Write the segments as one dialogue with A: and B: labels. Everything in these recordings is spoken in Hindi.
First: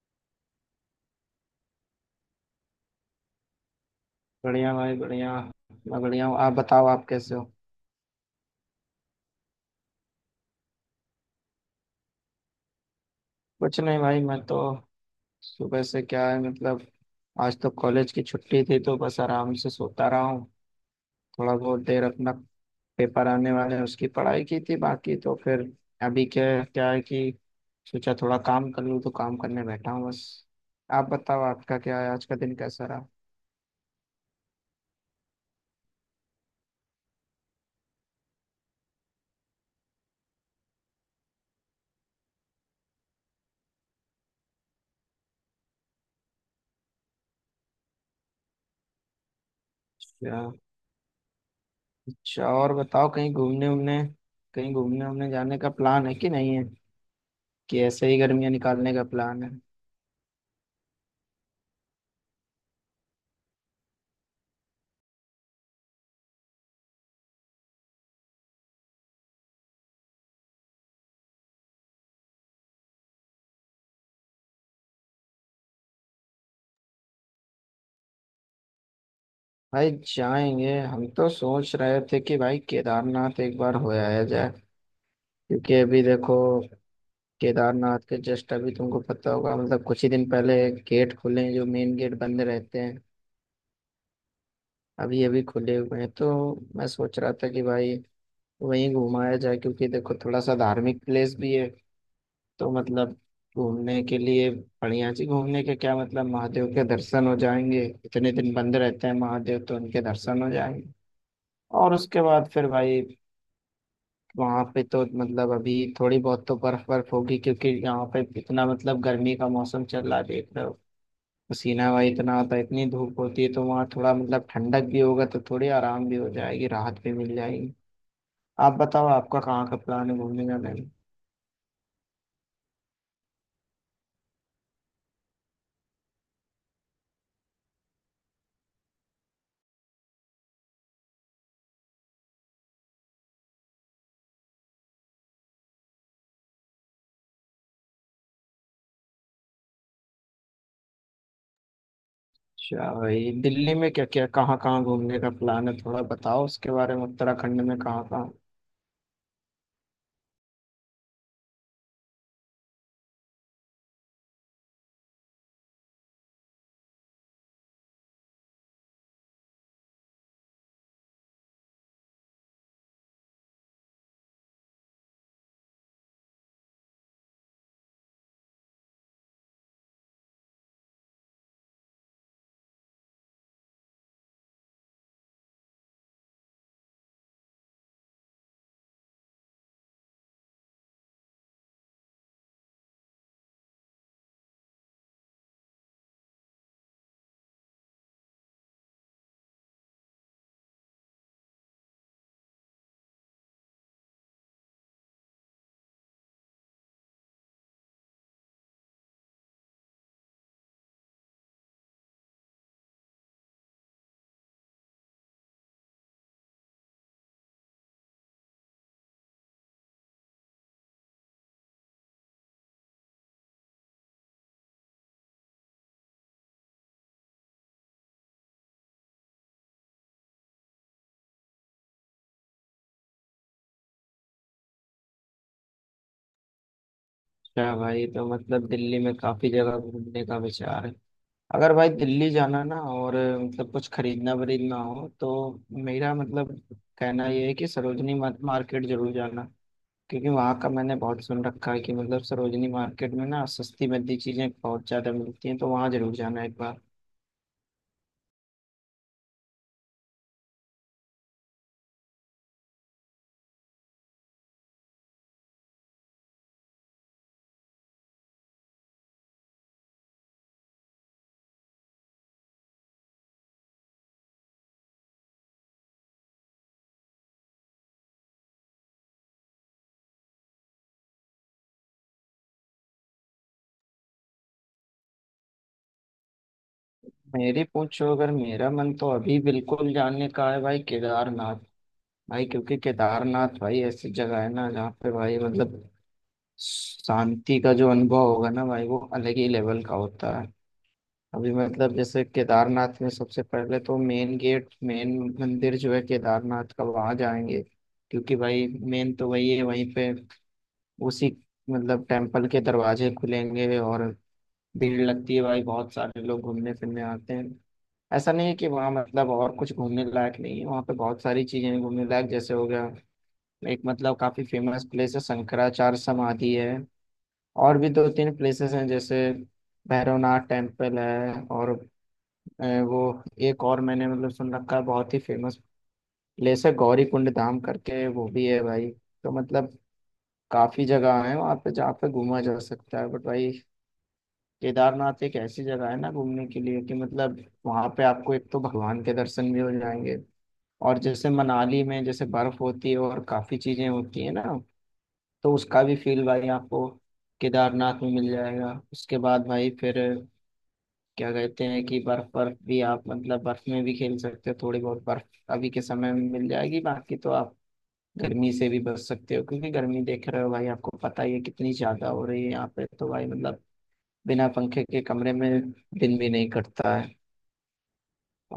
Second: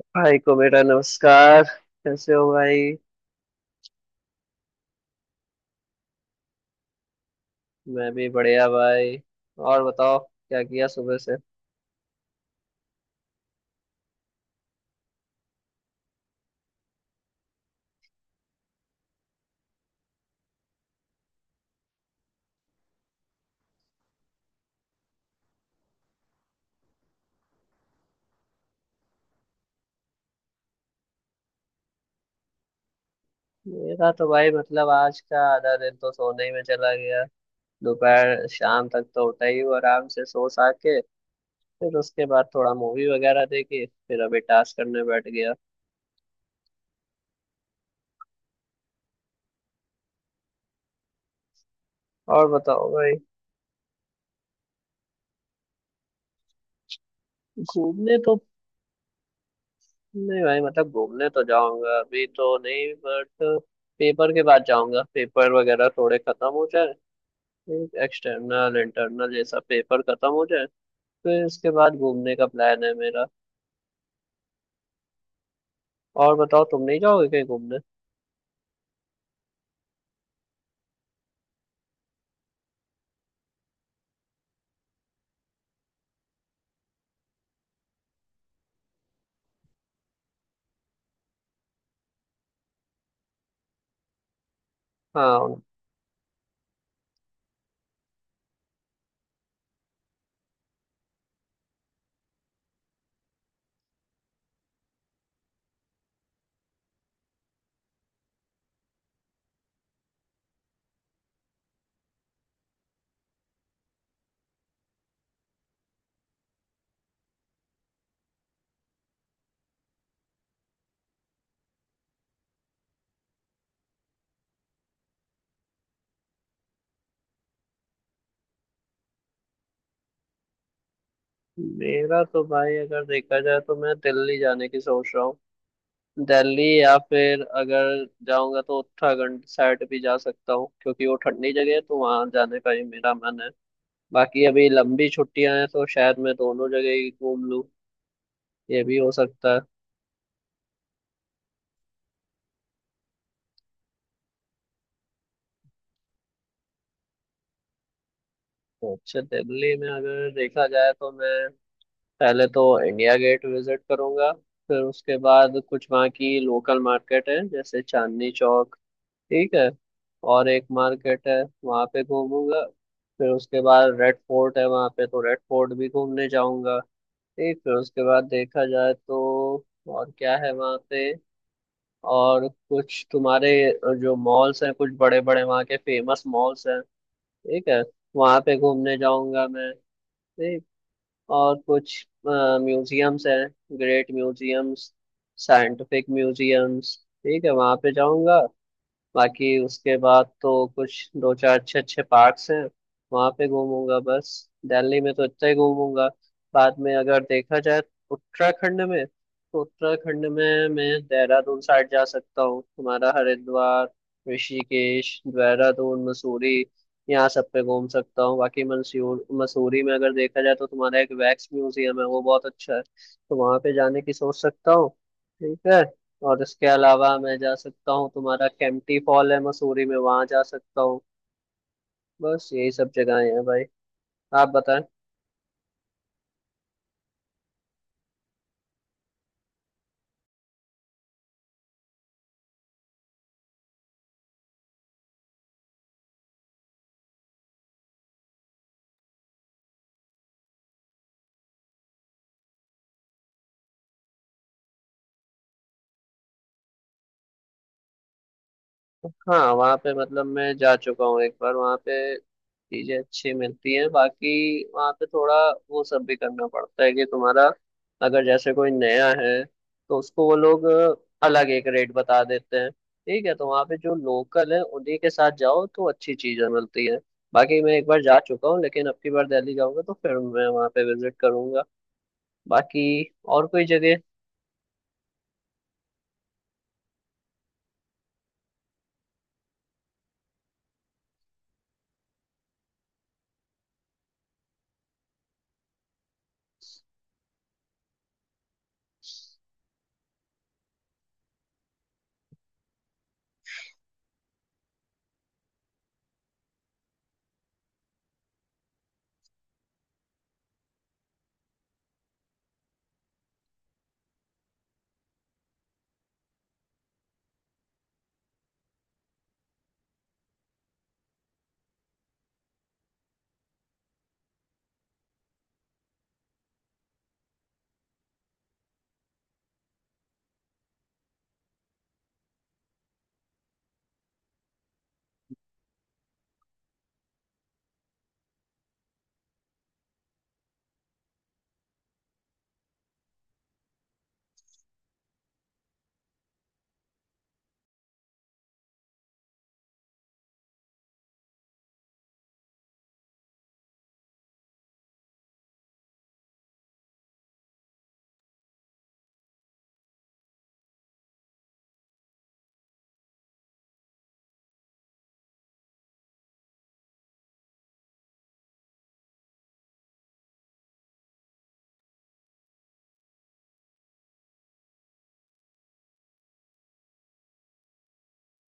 A: भाई को बेटा नमस्कार। कैसे हो भाई?
B: बढ़िया भाई बढ़िया। मैं बढ़िया हूँ, आप बताओ आप कैसे हो।
A: मैं भी बढ़िया भाई। और बताओ क्या किया सुबह से?
B: कुछ नहीं भाई, मैं तो सुबह से क्या है मतलब आज तो कॉलेज की छुट्टी थी तो बस आराम से सोता रहा हूँ। थोड़ा बहुत देर अपना पेपर आने वाले हैं उसकी पढ़ाई की थी, बाकी तो फिर अभी क्या क्या है कि सोचा थोड़ा काम कर लूँ तो काम करने बैठा हूँ बस। आप बताओ आपका क्या है, आज का दिन कैसा रहा।
A: मेरा तो भाई मतलब आज का आधा दिन तो सोने ही में चला गया। दोपहर शाम तक तो उठा ही हूँ आराम से सो सा के। फिर उसके बाद थोड़ा मूवी वगैरह देखी, फिर अभी टास्क करने बैठ गया।
B: अच्छा। अच्छा,
A: और
B: और
A: बताओ
B: बताओ
A: भाई।
B: कहीं घूमने उमने जाने का प्लान है कि नहीं है, कि ऐसे
A: घूमने
B: ही
A: तो
B: गर्मियाँ निकालने का प्लान है।
A: नहीं भाई, मतलब घूमने तो जाऊंगा अभी तो नहीं बट पेपर के बाद जाऊंगा, पेपर वगैरह थोड़े खत्म हो जाए, एक एक्सटर्नल इंटरनल ये सब पेपर खत्म हो जाए, फिर इसके बाद घूमने का प्लान है मेरा। और बताओ तुम नहीं जाओगे कहीं घूमने?
B: भाई जाएंगे, हम तो सोच रहे थे कि भाई केदारनाथ एक बार हो आया जाए। क्योंकि अभी देखो केदारनाथ के जस्ट अभी तुमको पता होगा मतलब कुछ ही दिन पहले गेट खुले हैं जो मेन गेट बंद रहते हैं। अभी अभी
A: हाँ,
B: खुले हुए हैं तो मैं सोच रहा था कि भाई वहीं घुमाया जाए क्योंकि देखो थोड़ा सा धार्मिक प्लेस भी है तो मतलब घूमने के लिए बढ़िया जी। घूमने के क्या मतलब, महादेव के दर्शन हो जाएंगे, इतने दिन बंद रहते हैं महादेव तो उनके दर्शन हो जाएंगे। और उसके बाद फिर भाई वहां पे तो मतलब अभी थोड़ी बहुत तो बर्फ बर्फ होगी क्योंकि यहाँ पे इतना मतलब गर्मी का मौसम चल रहा है देख रहे हो। पसीना भाई इतना आता है, इतनी धूप होती है तो वहाँ थोड़ा मतलब ठंडक भी होगा तो थोड़ी आराम भी हो जाएगी, राहत भी मिल जाएगी। आप बताओ आपका कहाँ का प्लान है घूमने का, नहीं।
A: मेरा तो भाई अगर देखा जाए तो मैं दिल्ली जाने की सोच रहा हूँ। दिल्ली या फिर अगर जाऊंगा तो उत्तराखंड साइड भी जा सकता हूँ, क्योंकि वो ठंडी जगह है तो वहां जाने का ही मेरा मन है। बाकी अभी लंबी छुट्टियां हैं तो शायद मैं दोनों जगह ही घूम लूँ, ये भी हो सकता है।
B: अच्छा भाई, दिल्ली में क्या क्या कहाँ कहाँ घूमने का प्लान है थोड़ा बताओ उसके बारे में, उत्तराखंड में कहाँ कहाँ।
A: तो अच्छा, दिल्ली में अगर देखा जाए तो मैं पहले तो इंडिया गेट विजिट करूंगा। फिर उसके बाद कुछ वहाँ की लोकल मार्केट है जैसे चांदनी चौक, ठीक है, और एक मार्केट है, वहाँ पे घूमूंगा। फिर उसके बाद रेड फोर्ट है वहाँ पे, तो रेड फोर्ट भी घूमने जाऊंगा। ठीक, फिर उसके बाद देखा जाए तो और क्या है वहाँ पे, और कुछ तुम्हारे जो मॉल्स हैं, कुछ बड़े बड़े वहाँ के फेमस मॉल्स हैं, ठीक है, वहाँ पे घूमने जाऊंगा मैं। ठीक। और कुछ म्यूजियम्स हैं, ग्रेट म्यूजियम्स, साइंटिफिक म्यूजियम्स, ठीक है, वहां पे जाऊंगा। बाकी उसके बाद तो कुछ दो चार अच्छे अच्छे पार्क्स हैं, वहाँ पे घूमूंगा बस। दिल्ली में तो इतना ही घूमूंगा। बाद में अगर देखा जाए उत्तराखंड में, तो उत्तराखंड में मैं देहरादून साइड जा सकता हूँ, तुम्हारा हरिद्वार, ऋषिकेश, देहरादून, मसूरी, यहाँ सब पे घूम सकता हूँ। बाकी मंसूर मसूरी में अगर देखा जाए तो तुम्हारा एक वैक्स म्यूजियम है, वो बहुत अच्छा है, तो वहाँ पे जाने की सोच सकता हूँ। ठीक है, और इसके अलावा मैं जा सकता हूँ तुम्हारा केम्प्टी फॉल है मसूरी में, वहां जा सकता हूँ। बस यही सब जगहें हैं भाई, आप बताएं।
B: अच्छा भाई, तो मतलब दिल्ली में काफी जगह घूमने का विचार है। अगर भाई दिल्ली जाना ना और मतलब कुछ खरीदना वरीदना हो तो मेरा मतलब कहना ये है कि सरोजनी मार्केट जरूर जाना। क्योंकि वहाँ का मैंने बहुत सुन रखा है कि मतलब सरोजनी मार्केट में ना सस्ती मद्दी चीजें बहुत ज्यादा मिलती हैं तो वहाँ जरूर जाना एक बार।
A: हाँ, वहाँ पे मतलब मैं जा चुका हूँ एक बार, वहाँ पे चीजें अच्छी मिलती हैं। बाकी वहाँ पे थोड़ा वो सब भी करना पड़ता है कि तुम्हारा अगर जैसे कोई नया है तो उसको वो लोग अलग एक रेट बता देते हैं, ठीक है, तो वहाँ पे जो लोकल है उन्हीं के साथ जाओ तो अच्छी चीजें मिलती हैं। बाकी मैं एक बार जा चुका हूँ, लेकिन अब की बार दिल्ली जाऊंगा तो फिर मैं वहाँ पे विजिट करूंगा। बाकी और कोई जगह
B: मेरी पूछो अगर मेरा मन तो अभी बिल्कुल जाने का है भाई, केदारनाथ भाई। क्योंकि केदारनाथ भाई ऐसी जगह है ना जहाँ पे भाई मतलब शांति का जो अनुभव होगा ना भाई वो अलग ही लेवल का होता है। अभी मतलब जैसे केदारनाथ में सबसे पहले तो मेन गेट, मेन मंदिर जो है केदारनाथ का वहाँ जाएंगे, क्योंकि भाई मेन तो वही है। वहीं पे उसी मतलब टेम्पल के दरवाजे खुलेंगे और भीड़ लगती है भाई, बहुत सारे लोग घूमने फिरने आते हैं। ऐसा नहीं है कि वहाँ मतलब और कुछ घूमने लायक नहीं है, वहाँ पे बहुत सारी चीजें हैं घूमने लायक। जैसे हो गया, एक मतलब काफी फेमस प्लेस है शंकराचार्य समाधि है, और भी दो तीन प्लेसेस हैं जैसे भैरवनाथ टेम्पल है और अ, वो एक और मैंने मतलब सुन रखा है बहुत ही फेमस प्लेस है गौरी कुंड धाम करके, वो भी है भाई। तो मतलब काफी जगह है वहाँ पे जहाँ पे घूमा जा सकता है बट भाई केदारनाथ एक ऐसी जगह है ना घूमने के लिए कि मतलब वहाँ पे आपको एक तो भगवान के दर्शन भी हो जाएंगे। और जैसे मनाली में जैसे बर्फ होती है और काफी चीजें होती है ना, तो उसका भी फील भाई आपको केदारनाथ में मिल जाएगा। उसके बाद भाई फिर क्या कहते हैं कि बर्फ बर्फ भी आप मतलब बर्फ में भी खेल सकते हो, थोड़ी बहुत बर्फ अभी के समय में मिल जाएगी। बाकी तो आप गर्मी से भी बच सकते हो क्योंकि गर्मी देख रहे हो भाई आपको पता ही है कितनी ज्यादा हो रही है यहाँ पे तो भाई मतलब बिना पंखे के कमरे में दिन भी नहीं कटता है।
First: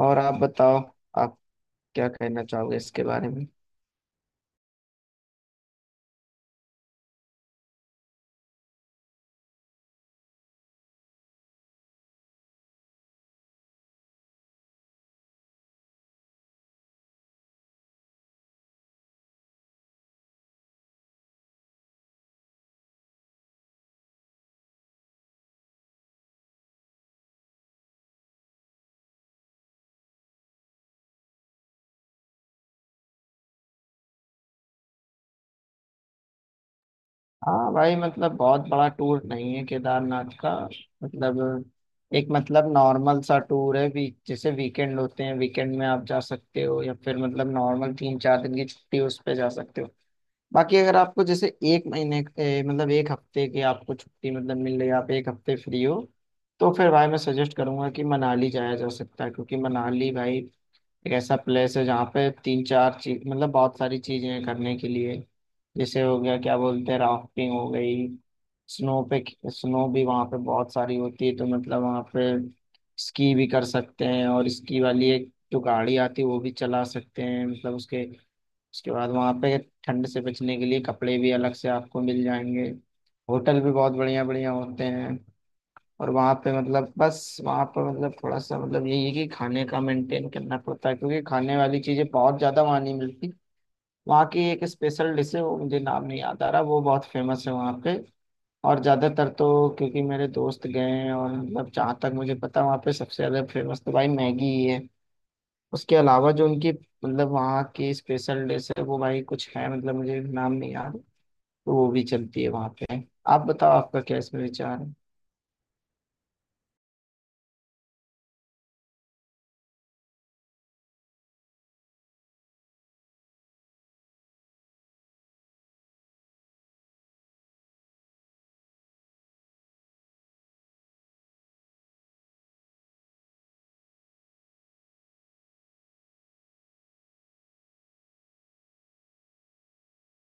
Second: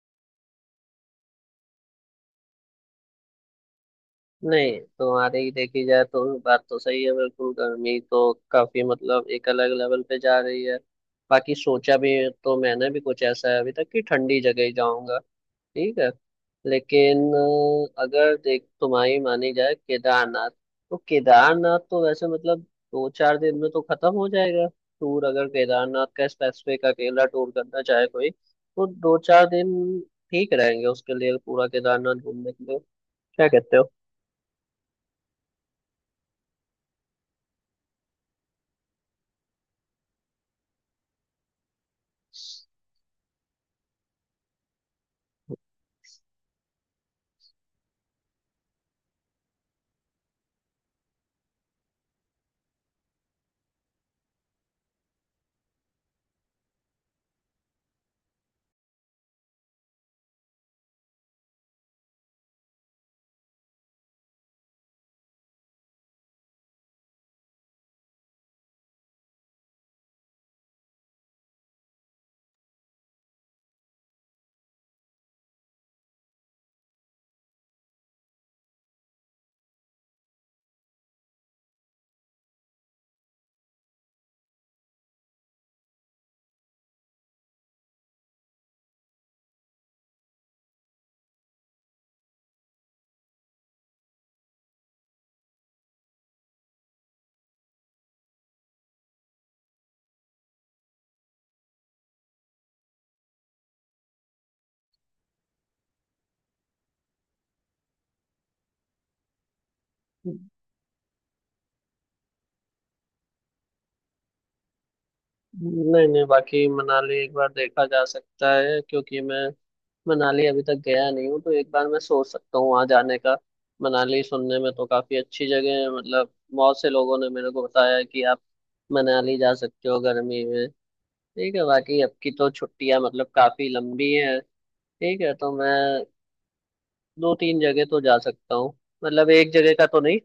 B: और आप बताओ, आप क्या कहना चाहोगे इसके बारे में।
A: नहीं। तुम्हारी ही देखी जाए तो बात तो सही है, बिल्कुल गर्मी तो काफी मतलब एक अलग लेवल पे जा रही है। बाकी सोचा भी तो मैंने भी कुछ ऐसा है अभी तक कि ठंडी जगह ही जाऊंगा, ठीक है। लेकिन अगर देख तुम्हारी मानी जाए केदारनाथ, तो केदारनाथ तो वैसे मतलब दो चार दिन में तो खत्म हो जाएगा टूर, अगर केदारनाथ का स्पेसिफिक अकेला टूर करना चाहे कोई तो दो चार दिन ठीक रहेंगे उसके लिए, पूरा केदारनाथ घूमने के लिए। क्या कहते
B: हाँ भाई मतलब बहुत बड़ा टूर नहीं है केदारनाथ का, मतलब एक मतलब नॉर्मल सा टूर है। वीक जैसे वीकेंड होते हैं, वीकेंड में आप जा सकते हो या फिर मतलब नॉर्मल तीन चार दिन की छुट्टी उस पे जा सकते हो। बाकी अगर आपको जैसे एक महीने मतलब एक हफ्ते की आपको छुट्टी मतलब मिल रही है, आप एक हफ्ते फ्री हो, तो फिर भाई मैं सजेस्ट करूंगा कि मनाली जाया जा सकता है। क्योंकि मनाली भाई एक ऐसा प्लेस है जहाँ पे तीन चार चीज मतलब बहुत सारी चीजें हैं करने के लिए। जैसे हो गया क्या बोलते हैं राफ्टिंग हो गई, स्नो पे स्नो भी वहाँ पे बहुत सारी होती है तो मतलब वहाँ पे स्की भी कर सकते हैं। और स्की वाली एक जो गाड़ी आती है वो भी चला सकते हैं मतलब उसके उसके बाद वहाँ पे ठंड से बचने के लिए कपड़े भी अलग से आपको मिल जाएंगे। होटल भी बहुत बढ़िया बढ़िया होते हैं। और वहाँ पे मतलब बस वहाँ पे मतलब थोड़ा सा मतलब यही है कि खाने का मेंटेन करना पड़ता है क्योंकि खाने वाली चीज़ें बहुत ज़्यादा वहाँ नहीं मिलती। वहाँ की एक स्पेशल डिश है वो मुझे नाम नहीं याद आ रहा, वो बहुत फेमस है वहाँ पे। और ज़्यादातर तो क्योंकि मेरे दोस्त गए हैं और मतलब जहाँ तक मुझे पता है वहाँ पे सबसे ज़्यादा फेमस तो भाई मैगी ही है। उसके अलावा जो उनकी मतलब वहाँ की स्पेशल डिश है वो भाई कुछ है मतलब मुझे
A: हो?
B: नाम नहीं याद। तो वो भी चलती है वहाँ पे। आप बताओ आपका क्या इसमें विचार है।
A: नहीं नहीं, बाकी मनाली एक बार देखा जा सकता है, क्योंकि मैं मनाली अभी तक गया नहीं हूँ तो एक बार मैं सोच सकता हूँ वहाँ जाने का। मनाली सुनने में तो काफी अच्छी जगह है, मतलब बहुत से लोगों ने मेरे को बताया है कि आप मनाली जा सकते हो गर्मी में। ठीक है, बाकी अब की तो छुट्टियां मतलब काफी लंबी है, ठीक है, तो मैं दो तीन जगह तो जा सकता हूँ। मतलब एक जगह का तो नहीं,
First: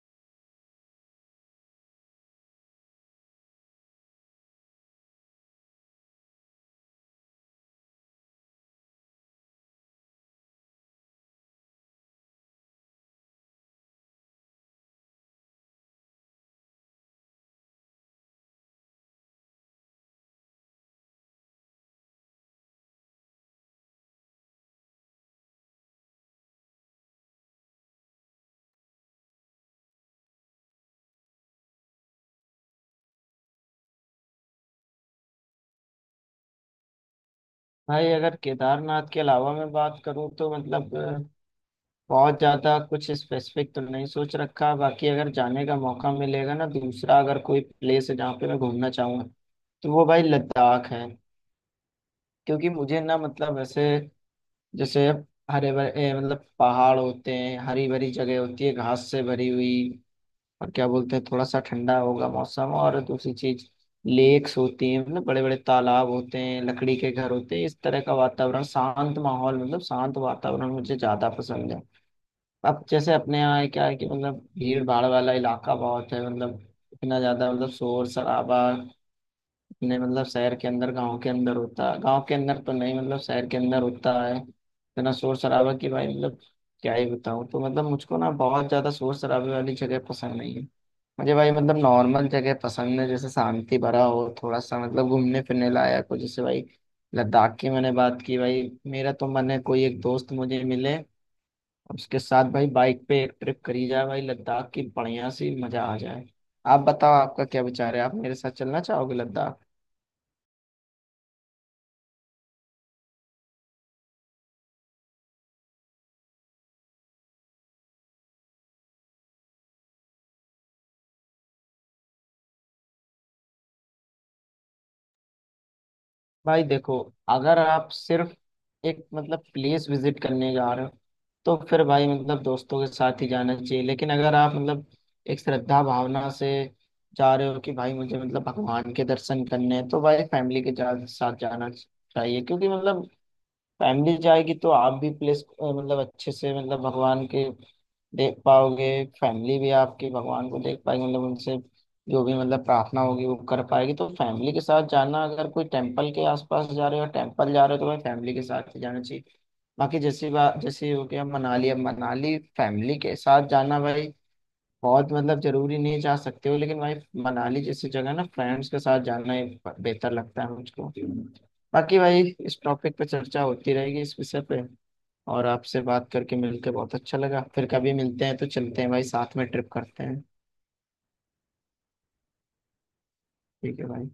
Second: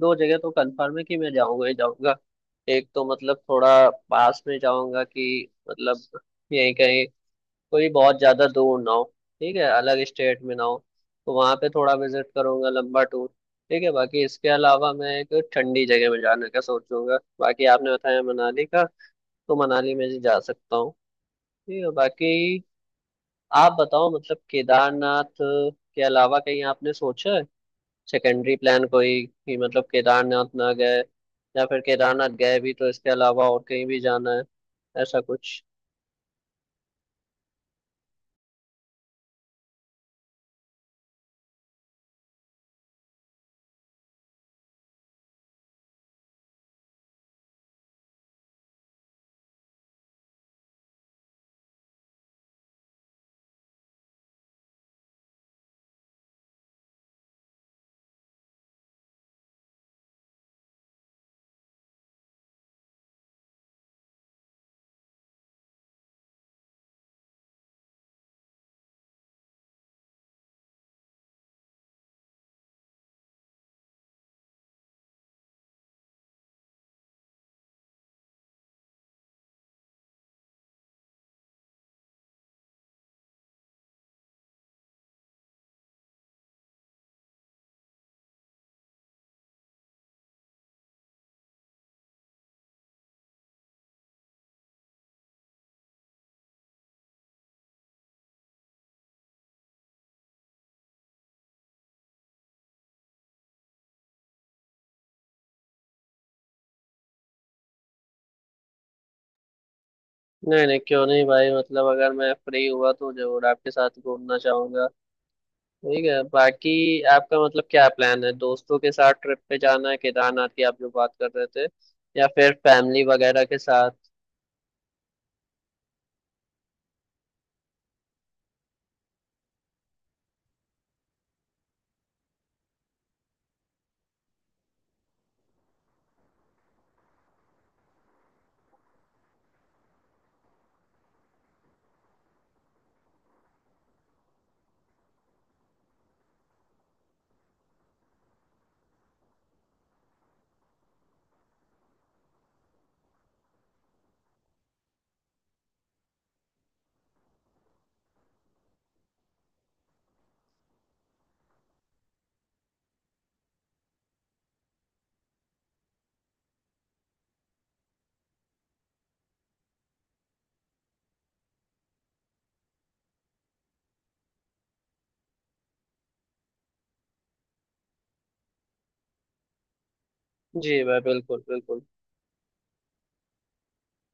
A: दो जगह तो कंफर्म है कि मैं जाऊंगा ही जाऊंगा। एक तो मतलब थोड़ा पास में जाऊंगा कि मतलब यहीं कहीं, कोई बहुत ज्यादा दूर ना हो, ठीक है, अलग स्टेट में ना हो, तो वहां पे थोड़ा विजिट करूंगा लंबा टूर। ठीक है, बाकी इसके अलावा मैं एक ठंडी जगह में जाने का सोचूंगा, बाकी आपने बताया मनाली का तो मनाली में भी जा सकता हूँ। ठीक है, बाकी आप बताओ मतलब केदारनाथ के अलावा कहीं आपने सोचा है सेकेंडरी प्लान कोई? कि मतलब केदारनाथ ना गए या फिर केदारनाथ गए भी तो इसके अलावा और कहीं भी जाना है, ऐसा कुछ?
B: भाई अगर केदारनाथ के अलावा मैं बात करूँ तो मतलब बहुत ज़्यादा कुछ स्पेसिफिक तो नहीं सोच रखा। बाकी अगर जाने का मौका मिलेगा ना, दूसरा अगर कोई प्लेस है जहाँ पे मैं घूमना चाहूँगा तो वो भाई लद्दाख है। क्योंकि मुझे ना मतलब ऐसे जैसे हरे भरे मतलब पहाड़ होते हैं, हरी भरी जगह होती है घास से भरी हुई। और क्या बोलते हैं थोड़ा सा ठंडा होगा मौसम, और दूसरी चीज लेक्स होती हैं मतलब बड़े बड़े तालाब होते हैं, लकड़ी के घर होते हैं। इस तरह का वातावरण, शांत माहौल मतलब शांत वातावरण मुझे ज्यादा पसंद है। अब जैसे अपने यहाँ है क्या है कि मतलब भीड़ भाड़ वाला इलाका बहुत है, मतलब इतना ज्यादा मतलब शोर शराबा। नहीं मतलब शहर के अंदर, गांव के अंदर होता है, गांव के अंदर तो नहीं मतलब शहर के अंदर होता है इतना शोर शराबा की भाई मतलब क्या ही बताऊँ। तो मतलब मुझको ना बहुत ज्यादा शोर शराबे वाली जगह पसंद नहीं है। मुझे भाई मतलब नॉर्मल जगह पसंद है, जैसे शांति भरा हो थोड़ा सा मतलब घूमने फिरने लायक हो। जैसे भाई लद्दाख की मैंने बात की भाई, मेरा तो मन है कोई एक दोस्त मुझे मिले, उसके साथ भाई बाइक पे एक ट्रिप करी जाए भाई लद्दाख की, बढ़िया सी मजा आ जाए। आप बताओ आपका क्या विचार है, आप मेरे साथ चलना चाहोगे लद्दाख।
A: नहीं नहीं, क्यों नहीं भाई, मतलब अगर मैं फ्री हुआ तो जरूर आपके साथ घूमना चाहूंगा। ठीक है, बाकी आपका मतलब क्या प्लान है, दोस्तों के साथ ट्रिप पे जाना है केदारनाथ की आप जो बात कर रहे थे, या फिर फैमिली वगैरह के साथ?
B: भाई देखो, अगर आप सिर्फ एक मतलब प्लेस विजिट करने जा रहे हो तो फिर भाई मतलब दोस्तों के साथ ही जाना चाहिए। लेकिन अगर आप मतलब एक श्रद्धा भावना से जा रहे हो कि भाई मुझे मतलब भगवान के दर्शन करने हैं तो भाई फैमिली के साथ जाना चाहिए। क्योंकि मतलब फैमिली जाएगी तो आप भी प्लेस मतलब अच्छे से मतलब भगवान के देख पाओगे। फैमिली भी आपकी भगवान को देख पाएगी मतलब उनसे जो भी मतलब प्रार्थना होगी वो कर पाएगी। तो फैमिली के साथ जाना, अगर कोई टेम्पल के आसपास जा रहे हो टेम्पल जा रहे हो तो भाई फैमिली के साथ ही जाना चाहिए। बाकी जैसी बात, जैसे हो गया मनाली, अब मनाली फैमिली के साथ जाना भाई बहुत मतलब जरूरी नहीं, जा सकते हो लेकिन भाई मनाली जैसी जगह ना फ्रेंड्स के साथ जाना ही बेहतर लगता है मुझको। बाकी भाई इस टॉपिक पे चर्चा होती रहेगी इस विषय पे, और आपसे बात करके मिलके बहुत अच्छा लगा, फिर कभी मिलते हैं। तो चलते हैं भाई, साथ में ट्रिप करते हैं।
A: जी भाई, बिल्कुल बिल्कुल।
B: ठीक है भाई।